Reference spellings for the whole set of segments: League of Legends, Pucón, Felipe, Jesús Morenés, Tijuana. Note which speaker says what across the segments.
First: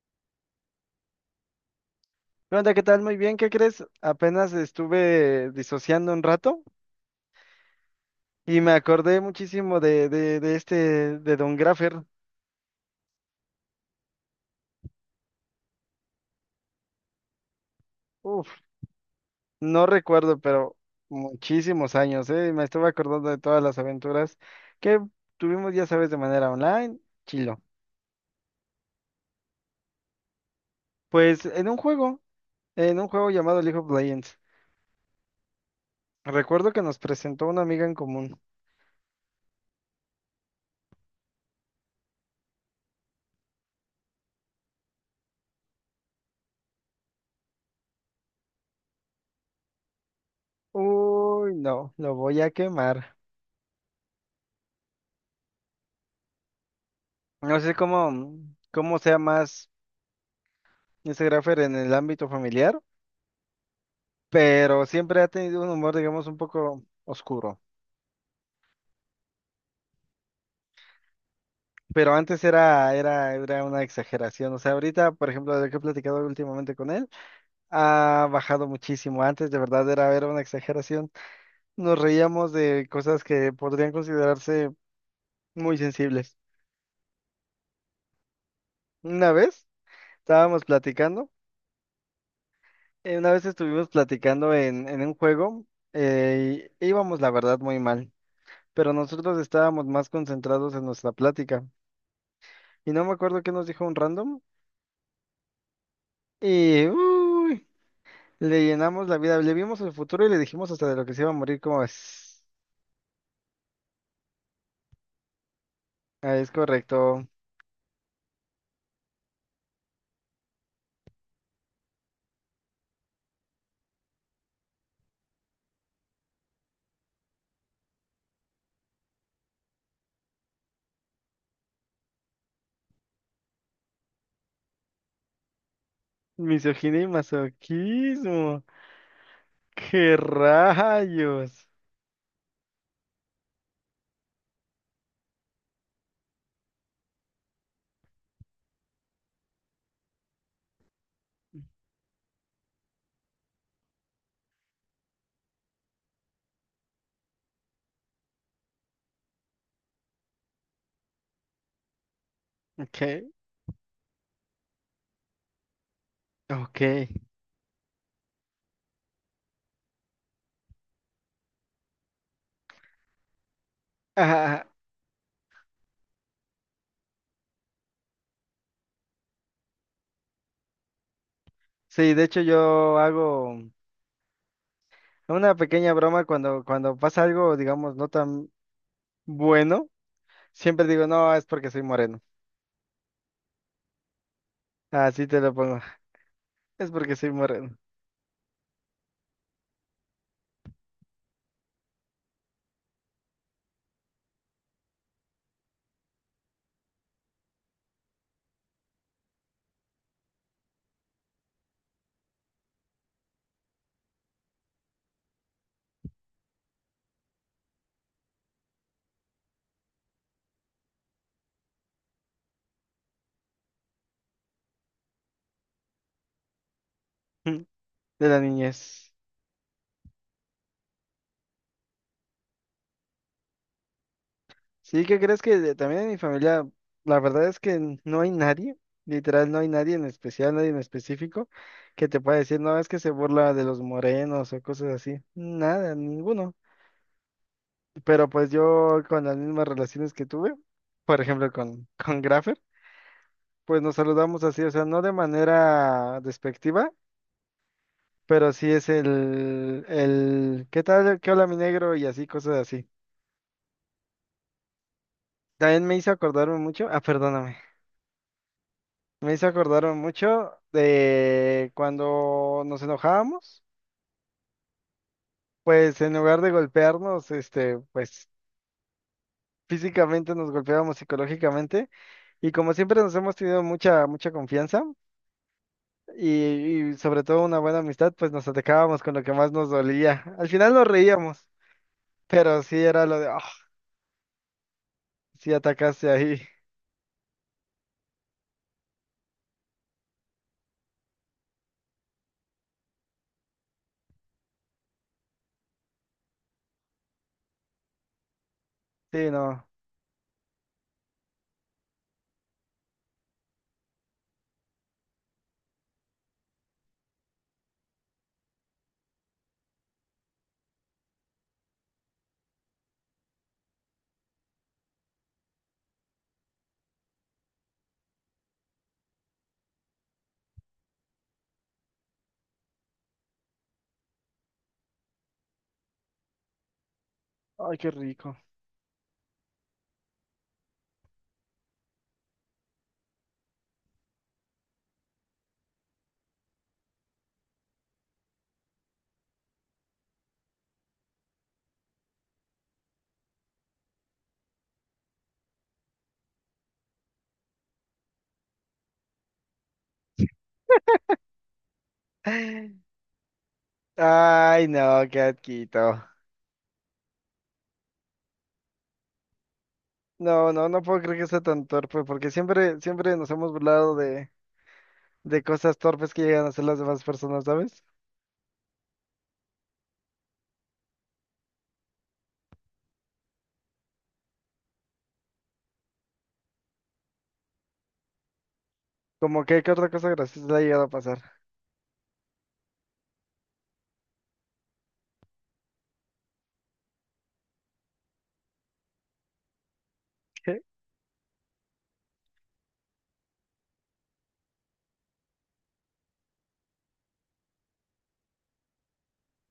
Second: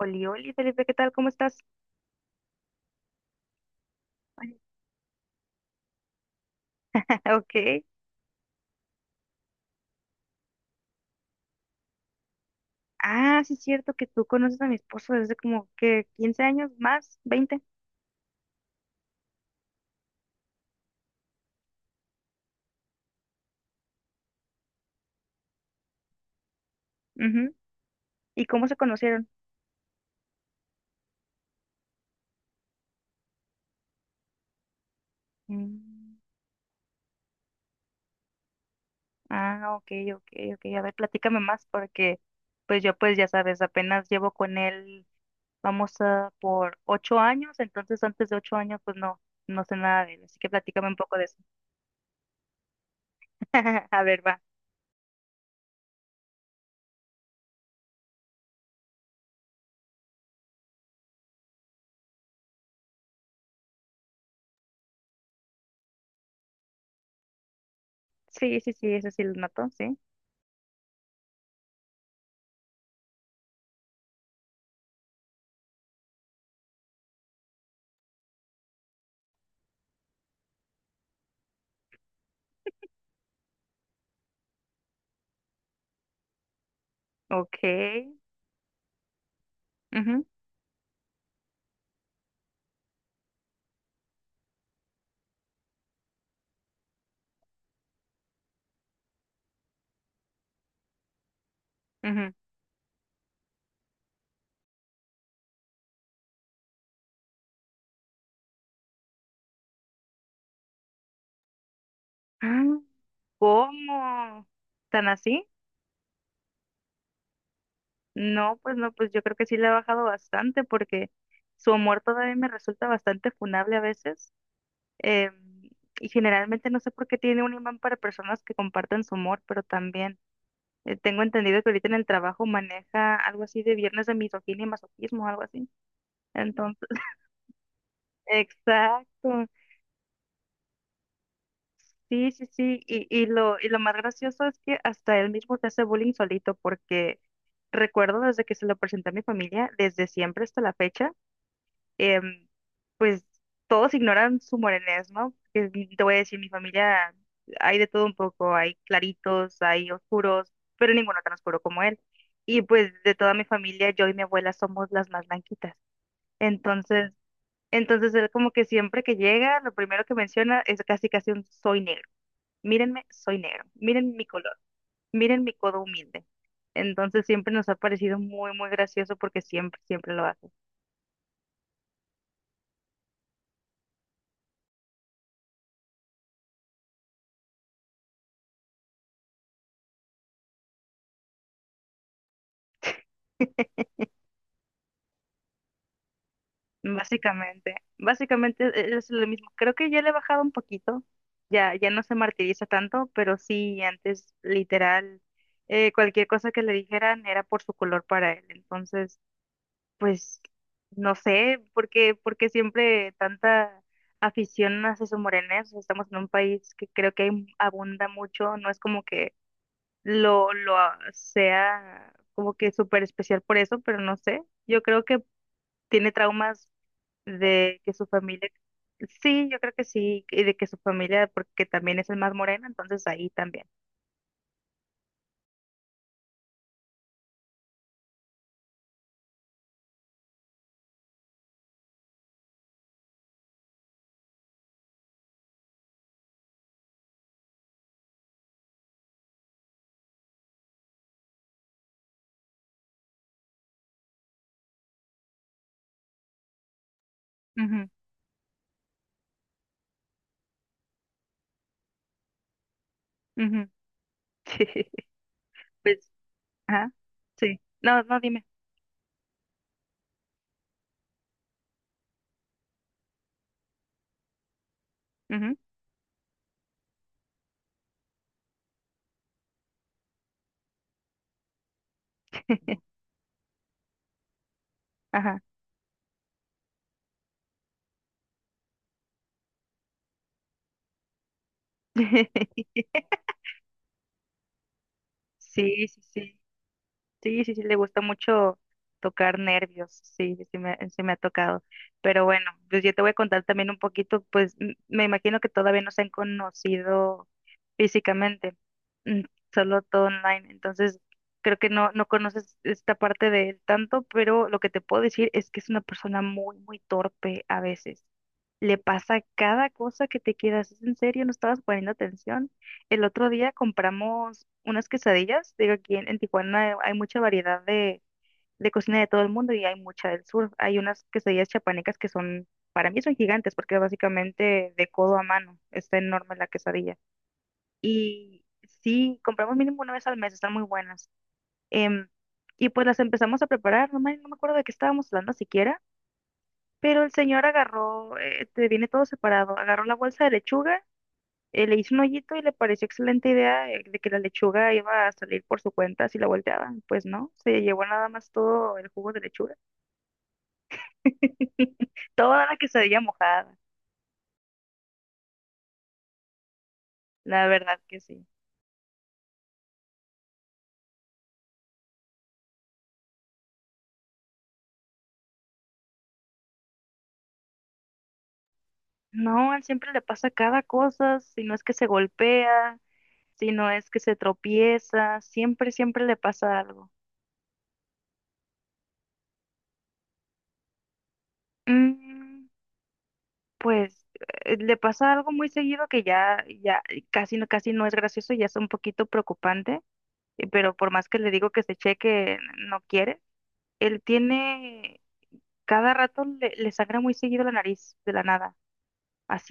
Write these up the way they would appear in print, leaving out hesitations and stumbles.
Speaker 1: Oli, oli, Felipe, ¿qué tal? ¿Cómo estás?
Speaker 2: ¿Qué onda? ¿Qué tal? Muy bien, ¿qué crees? Apenas estuve disociando un rato
Speaker 1: Ok.
Speaker 2: y me acordé muchísimo de Don Graffer.
Speaker 1: Ah, sí es cierto que tú conoces a mi esposo desde como que 15 años más, 20.
Speaker 2: Uf, no recuerdo, pero muchísimos años, ¿eh? Me estuve acordando de todas las aventuras que tuvimos, ya sabes, de manera online,
Speaker 1: Ujú.
Speaker 2: chilo.
Speaker 1: ¿Y cómo se conocieron?
Speaker 2: Pues en un juego llamado League of Legends.
Speaker 1: Mm.
Speaker 2: Recuerdo que nos presentó una amiga en común.
Speaker 1: Ah, ok, ok, ok. A ver, platícame más, porque pues yo, pues ya sabes, apenas llevo con él, vamos a por 8 años, entonces antes de 8 años pues no, no sé nada de él, así que platícame un poco de eso.
Speaker 2: Uy, no, lo voy a quemar.
Speaker 1: A ver, va.
Speaker 2: No sé cómo sea más ese Graffer en el ámbito familiar, pero siempre ha tenido un humor, digamos, un poco oscuro.
Speaker 1: Sí, sí, sí, eso sí lo noto, sí.
Speaker 2: Pero antes era una exageración. O sea, ahorita, por ejemplo, de lo que he platicado últimamente con él, ha bajado muchísimo. Antes, de verdad, era una exageración. Nos reíamos de cosas que podrían considerarse muy sensibles.
Speaker 1: Ok.
Speaker 2: Una vez
Speaker 1: Ujú,
Speaker 2: estábamos platicando, una vez estuvimos platicando en un juego, y íbamos, la verdad, muy mal. Pero nosotros estábamos más concentrados en nuestra plática.
Speaker 1: ujú.
Speaker 2: Y no me acuerdo qué nos dijo un random. Y uy, le llenamos la vida, le vimos el futuro y le dijimos hasta de lo que se iba a morir, ¿cómo es?
Speaker 1: Ah. ¿Cómo? ¿Tan así?
Speaker 2: Ah, es correcto.
Speaker 1: No, pues no, pues yo creo que sí le ha bajado bastante, porque su humor todavía me resulta bastante funable a veces. eh, y generalmente no sé por qué tiene un imán para personas que comparten su humor, pero también tengo entendido que ahorita en el trabajo maneja algo así de viernes de misoginia y masoquismo, algo así. Entonces,
Speaker 2: Misoginia y masoquismo.
Speaker 1: exacto.
Speaker 2: ¡Qué rayos!
Speaker 1: Sí, sí, sí, y lo más gracioso es que hasta él mismo se hace bullying solito, porque recuerdo desde que se lo presenté a mi familia, desde siempre hasta la fecha, em, pues todos ignoran su morenés, ¿no? Te voy a decir, mi familia hay de todo un poco, hay claritos, hay oscuros, pero ninguno tan oscuro como él. Y pues
Speaker 2: Ok,
Speaker 1: de toda mi familia, yo y mi abuela somos las más blanquitas.
Speaker 2: ok.
Speaker 1: Entonces, entonces él como que siempre que llega, lo primero que menciona es casi casi un soy negro. Mírenme, soy negro, miren mi color,
Speaker 2: Ah,
Speaker 1: miren mi codo humilde. Entonces siempre nos ha parecido muy, muy gracioso porque siempre, siempre lo hace.
Speaker 2: sí, de hecho yo hago una pequeña broma cuando, cuando pasa algo, digamos, no tan bueno. Siempre digo, no, es porque soy moreno. Así te lo pongo. Es porque soy
Speaker 1: Básicamente,
Speaker 2: moreno.
Speaker 1: básicamente es lo mismo. Creo que ya le he bajado un poquito, ya, ya no se martiriza tanto, pero sí, antes literal, cualquier cosa que le dijeran era por su color para él. Entonces... Pues no sé por qué siempre tanta afición a Jesús Morenés. Estamos en un país que creo que abunda mucho, no es como que lo sea como que súper especial por eso, pero no sé. Yo creo que tiene traumas de que su
Speaker 2: De la
Speaker 1: familia,
Speaker 2: niñez.
Speaker 1: sí, yo creo que sí, y de que su familia, porque también es el más moreno, entonces ahí también.
Speaker 2: Sí, ¿qué crees que de- también en mi familia, la verdad es que n- no hay nadie, literal, no hay nadie en especial, nadie en específico, que te pueda decir, no, es que se burla de los morenos o cosas así. Nada, ninguno. Pero pues yo con las mismas relaciones que tuve, por ejemplo con, con Graffer, pues nos saludamos así, o sea, no de manera despectiva, pero sí es el, ¿qué tal? ¿Qué hola mi negro? Y así, cosas así.
Speaker 1: Ujú, ujú.
Speaker 2: También me
Speaker 1: Pues,
Speaker 2: hizo acordarme mucho,
Speaker 1: ajá,
Speaker 2: ah, perdóname.
Speaker 1: sí. No, no, dime.
Speaker 2: Me hizo acordar mucho de cuando nos enojábamos,
Speaker 1: Ujú.
Speaker 2: pues en lugar de golpearnos, este, pues físicamente nos golpeábamos psicológicamente, y como siempre nos hemos tenido mucha, mucha confianza
Speaker 1: Ajá.
Speaker 2: y sobre todo una buena amistad, pues nos atacábamos con lo que más nos dolía. Al final nos reíamos, pero sí era lo de, oh, sí
Speaker 1: Sí, sí,
Speaker 2: atacaste
Speaker 1: sí.
Speaker 2: ahí,
Speaker 1: Sí, sí, sí, le gusta mucho tocar nervios. Sí, sí me ha tocado. Pero bueno, pues yo te voy a contar también un poquito, pues me imagino que todavía no se han conocido físicamente. mm,
Speaker 2: sí, no,
Speaker 1: Solo todo online. Entonces, creo que no, no conoces esta parte de él tanto, pero lo que te puedo decir es que es una persona muy, muy torpe a veces. Le pasa cada cosa que te quedas. ¿Es en serio? ¿No estabas poniendo atención? El otro día compramos unas quesadillas. Digo, aquí en Tijuana hay mucha variedad de cocina de todo el mundo y hay mucha del sur. Hay unas quesadillas chapanecas que son, para mí, son gigantes porque básicamente de codo a mano está enorme la quesadilla.
Speaker 2: ay, qué rico.
Speaker 1: Y sí, compramos mínimo una vez al mes, están muy buenas. Em, y pues las empezamos a preparar, no me acuerdo de qué estábamos hablando siquiera, pero el señor agarró, te viene todo separado, agarró la bolsa de lechuga, le hizo un hoyito y le pareció excelente idea, de que la lechuga iba a salir por su cuenta si la volteaban. Pues no, se llevó nada más todo el jugo de lechuga. Toda la quesadilla mojada,
Speaker 2: Ay, no, qué asquito.
Speaker 1: la verdad que sí.
Speaker 2: No, no, no puedo creer que sea tan torpe, porque siempre, siempre nos hemos burlado de cosas torpes que llegan a hacer las demás personas, ¿sabes?
Speaker 1: No, a él siempre le pasa cada cosa, si no es que se golpea, si no es que se tropieza, siempre, siempre le pasa algo.
Speaker 2: Como que, ¿qué otra cosa graciosa le ha llegado a pasar?
Speaker 1: Mm, pues le pasa algo muy seguido que ya, ya casi no es gracioso, ya es un poquito preocupante.
Speaker 2: ¿Qué?
Speaker 1: Pero por más que le digo que se cheque, no quiere. Él tiene, cada rato le sangra muy seguido la nariz de la nada.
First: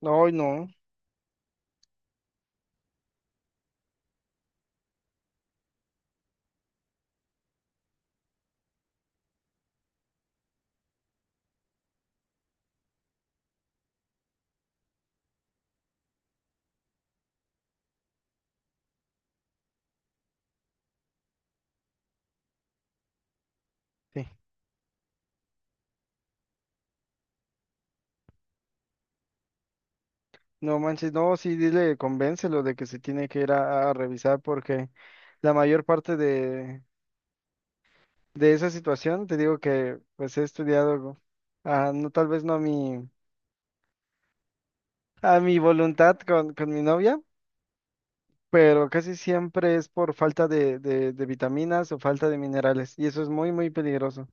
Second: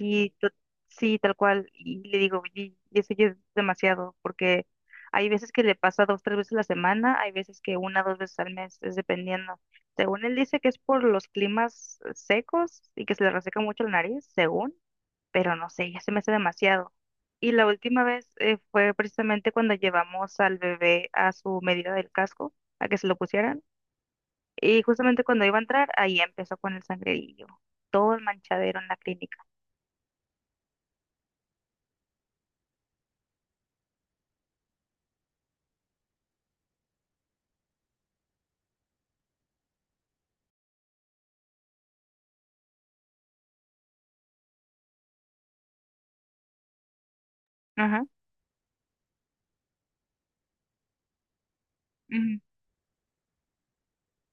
Speaker 2: No, ay, no,
Speaker 1: sí, tal cual. Y le digo, y eso ya es demasiado, porque hay veces que le pasa dos, tres veces a la semana, hay veces que una, dos veces al mes, es dependiendo. Según él dice que es por los climas secos y que se le reseca mucho la nariz, según, pero no sé, ya se me hace demasiado. Y la última vez fue precisamente cuando llevamos al bebé a su medida del casco, a que se lo pusieran,
Speaker 2: sí.
Speaker 1: y justamente cuando iba a entrar, ahí empezó con el sangrerillo, todo el manchadero en la clínica.
Speaker 2: No manches, no, sí, dile, convéncelo de que se tiene que ir a revisar, porque la mayor parte de esa situación, te digo que, pues, he estudiado, ah, no, tal vez no a mi, a mi voluntad con mi novia, pero casi siempre es por falta de vitaminas o falta de
Speaker 1: Ujú.
Speaker 2: minerales, y eso es muy, muy peligroso.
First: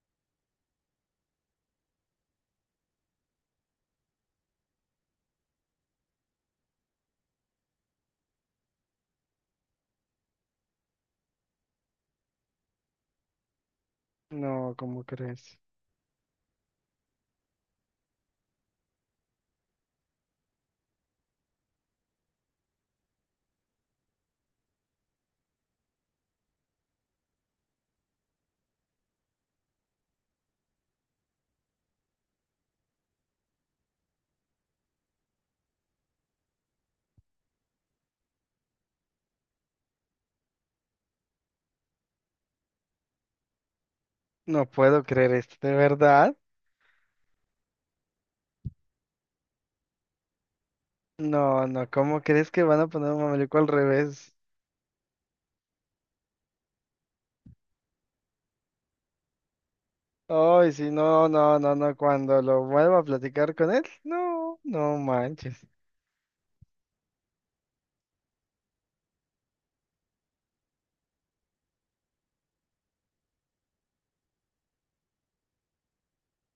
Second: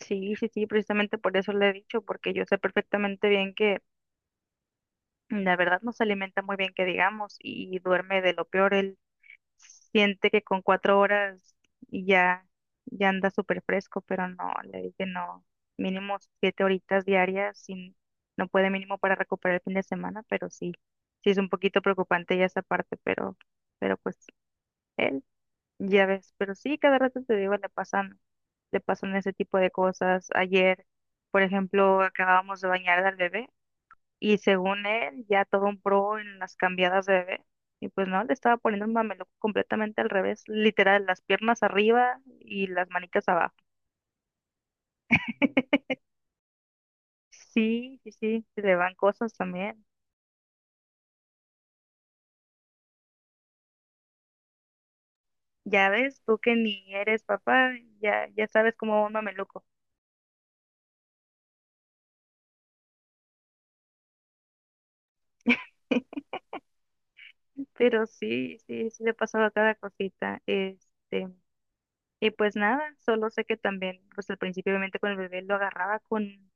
Speaker 1: Sí, sí, sí, precisamente por eso le he dicho, porque yo sé perfectamente bien que la verdad no se alimenta muy bien, que digamos, y duerme de lo peor. Él siente que con 4 horas ya, ya anda súper fresco, pero no,
Speaker 2: No,
Speaker 1: le
Speaker 2: ¿cómo
Speaker 1: dije no,
Speaker 2: crees?
Speaker 1: mínimo 7 horitas diarias, sin, no puede mínimo para recuperar el fin de semana, pero sí, sí es un poquito preocupante ya esa parte, pero pues él. Ya ves, pero sí, cada rato te digo, le pasan ese tipo de cosas. Ayer, por ejemplo, acabábamos de bañar al bebé y según él, ya todo un pro en las cambiadas de bebé. Y pues no, le estaba poniendo un mameluco completamente al revés, literal, las piernas arriba y las manitas abajo.
Speaker 2: No puedo creer esto, ¿de verdad?
Speaker 1: Sí, sí, sí, se le van cosas también.
Speaker 2: No, no, ¿cómo crees que van a poner un mameluco al revés?
Speaker 1: Ya ves, tú que ni eres papá, ya, ya sabes cómo va un mameluco.
Speaker 2: Ay, sí, no, no, no, no, cuando lo vuelva a platicar con él, no, no manches.
Speaker 1: Pero sí, sí, sí le pasaba cada cosita. Y pues nada, solo sé que también, pues al principio obviamente con el bebé lo agarraba con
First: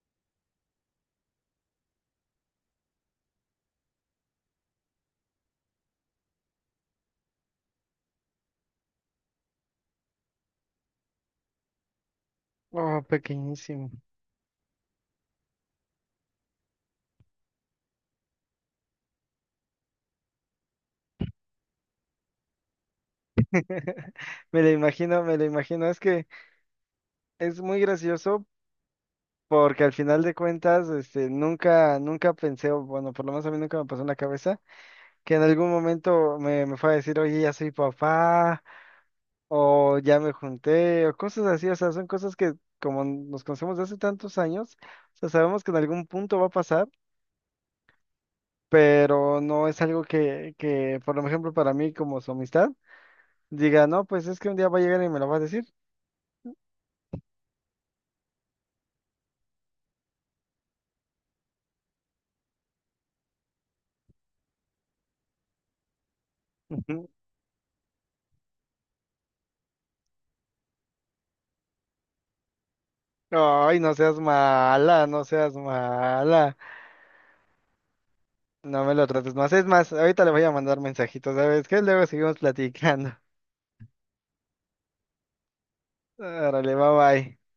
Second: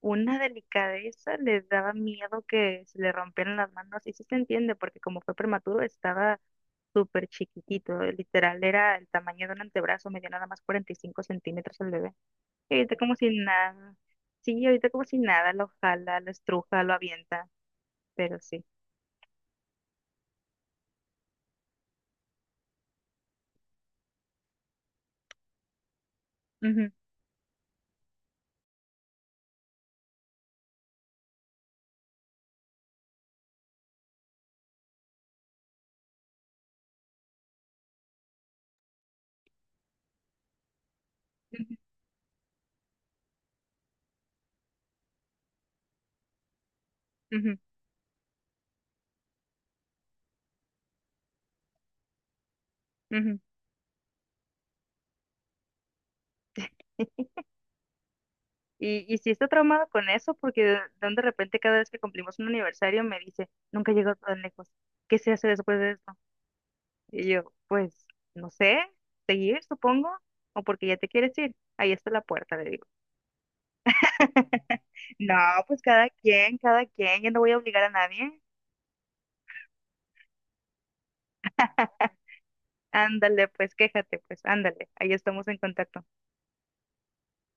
Speaker 1: una delicadeza, le daba miedo que se le rompieran las manos. Y sí se entiende, porque como fue prematuro, estaba súper chiquitito, literal, era el tamaño de un antebrazo, medía nada más 45 centímetros el bebé. Y ahorita
Speaker 2: Oh,
Speaker 1: como si
Speaker 2: pequeñísimo.
Speaker 1: nada, sí, ahorita como si nada, lo jala, lo estruja, lo avienta, pero sí.
Speaker 2: Me lo imagino, me lo imagino. Es que
Speaker 1: Ujú,
Speaker 2: es muy gracioso porque al final de cuentas, este, nunca, nunca pensé, o bueno, por lo menos a mí nunca me pasó en la cabeza que en algún momento me, me fue a decir, oye, ya soy papá, o ya me junté, o cosas así, o sea, son cosas que como nos conocemos de hace tantos años, o sea, sabemos que en algún punto va a pasar,
Speaker 1: ujú,
Speaker 2: pero no es algo que, por ejemplo, para mí como su amistad,
Speaker 1: ujú, ujú.
Speaker 2: diga, no, pues es que un día va a llegar y me lo va a decir.
Speaker 1: Y sí está traumado con eso, porque de un de repente cada vez que cumplimos un aniversario me dice, nunca llegó tan lejos. ¿Qué se hace después de esto?
Speaker 2: Ujú.
Speaker 1: Y yo, pues, no sé, seguir, supongo, o porque ya te quieres ir. Ahí está la puerta, le digo.
Speaker 2: Ay, no seas mala, no
Speaker 1: No,
Speaker 2: seas
Speaker 1: pues
Speaker 2: mala,
Speaker 1: cada quien, yo no voy a obligar a nadie.
Speaker 2: no me lo trates más. Es más, ahorita le voy a mandar mensajitos, ¿sabes qué? Luego seguimos platicando.
Speaker 1: Ándale, pues quéjate, pues ándale, ahí estamos en contacto.
Speaker 2: Órale, bye bye.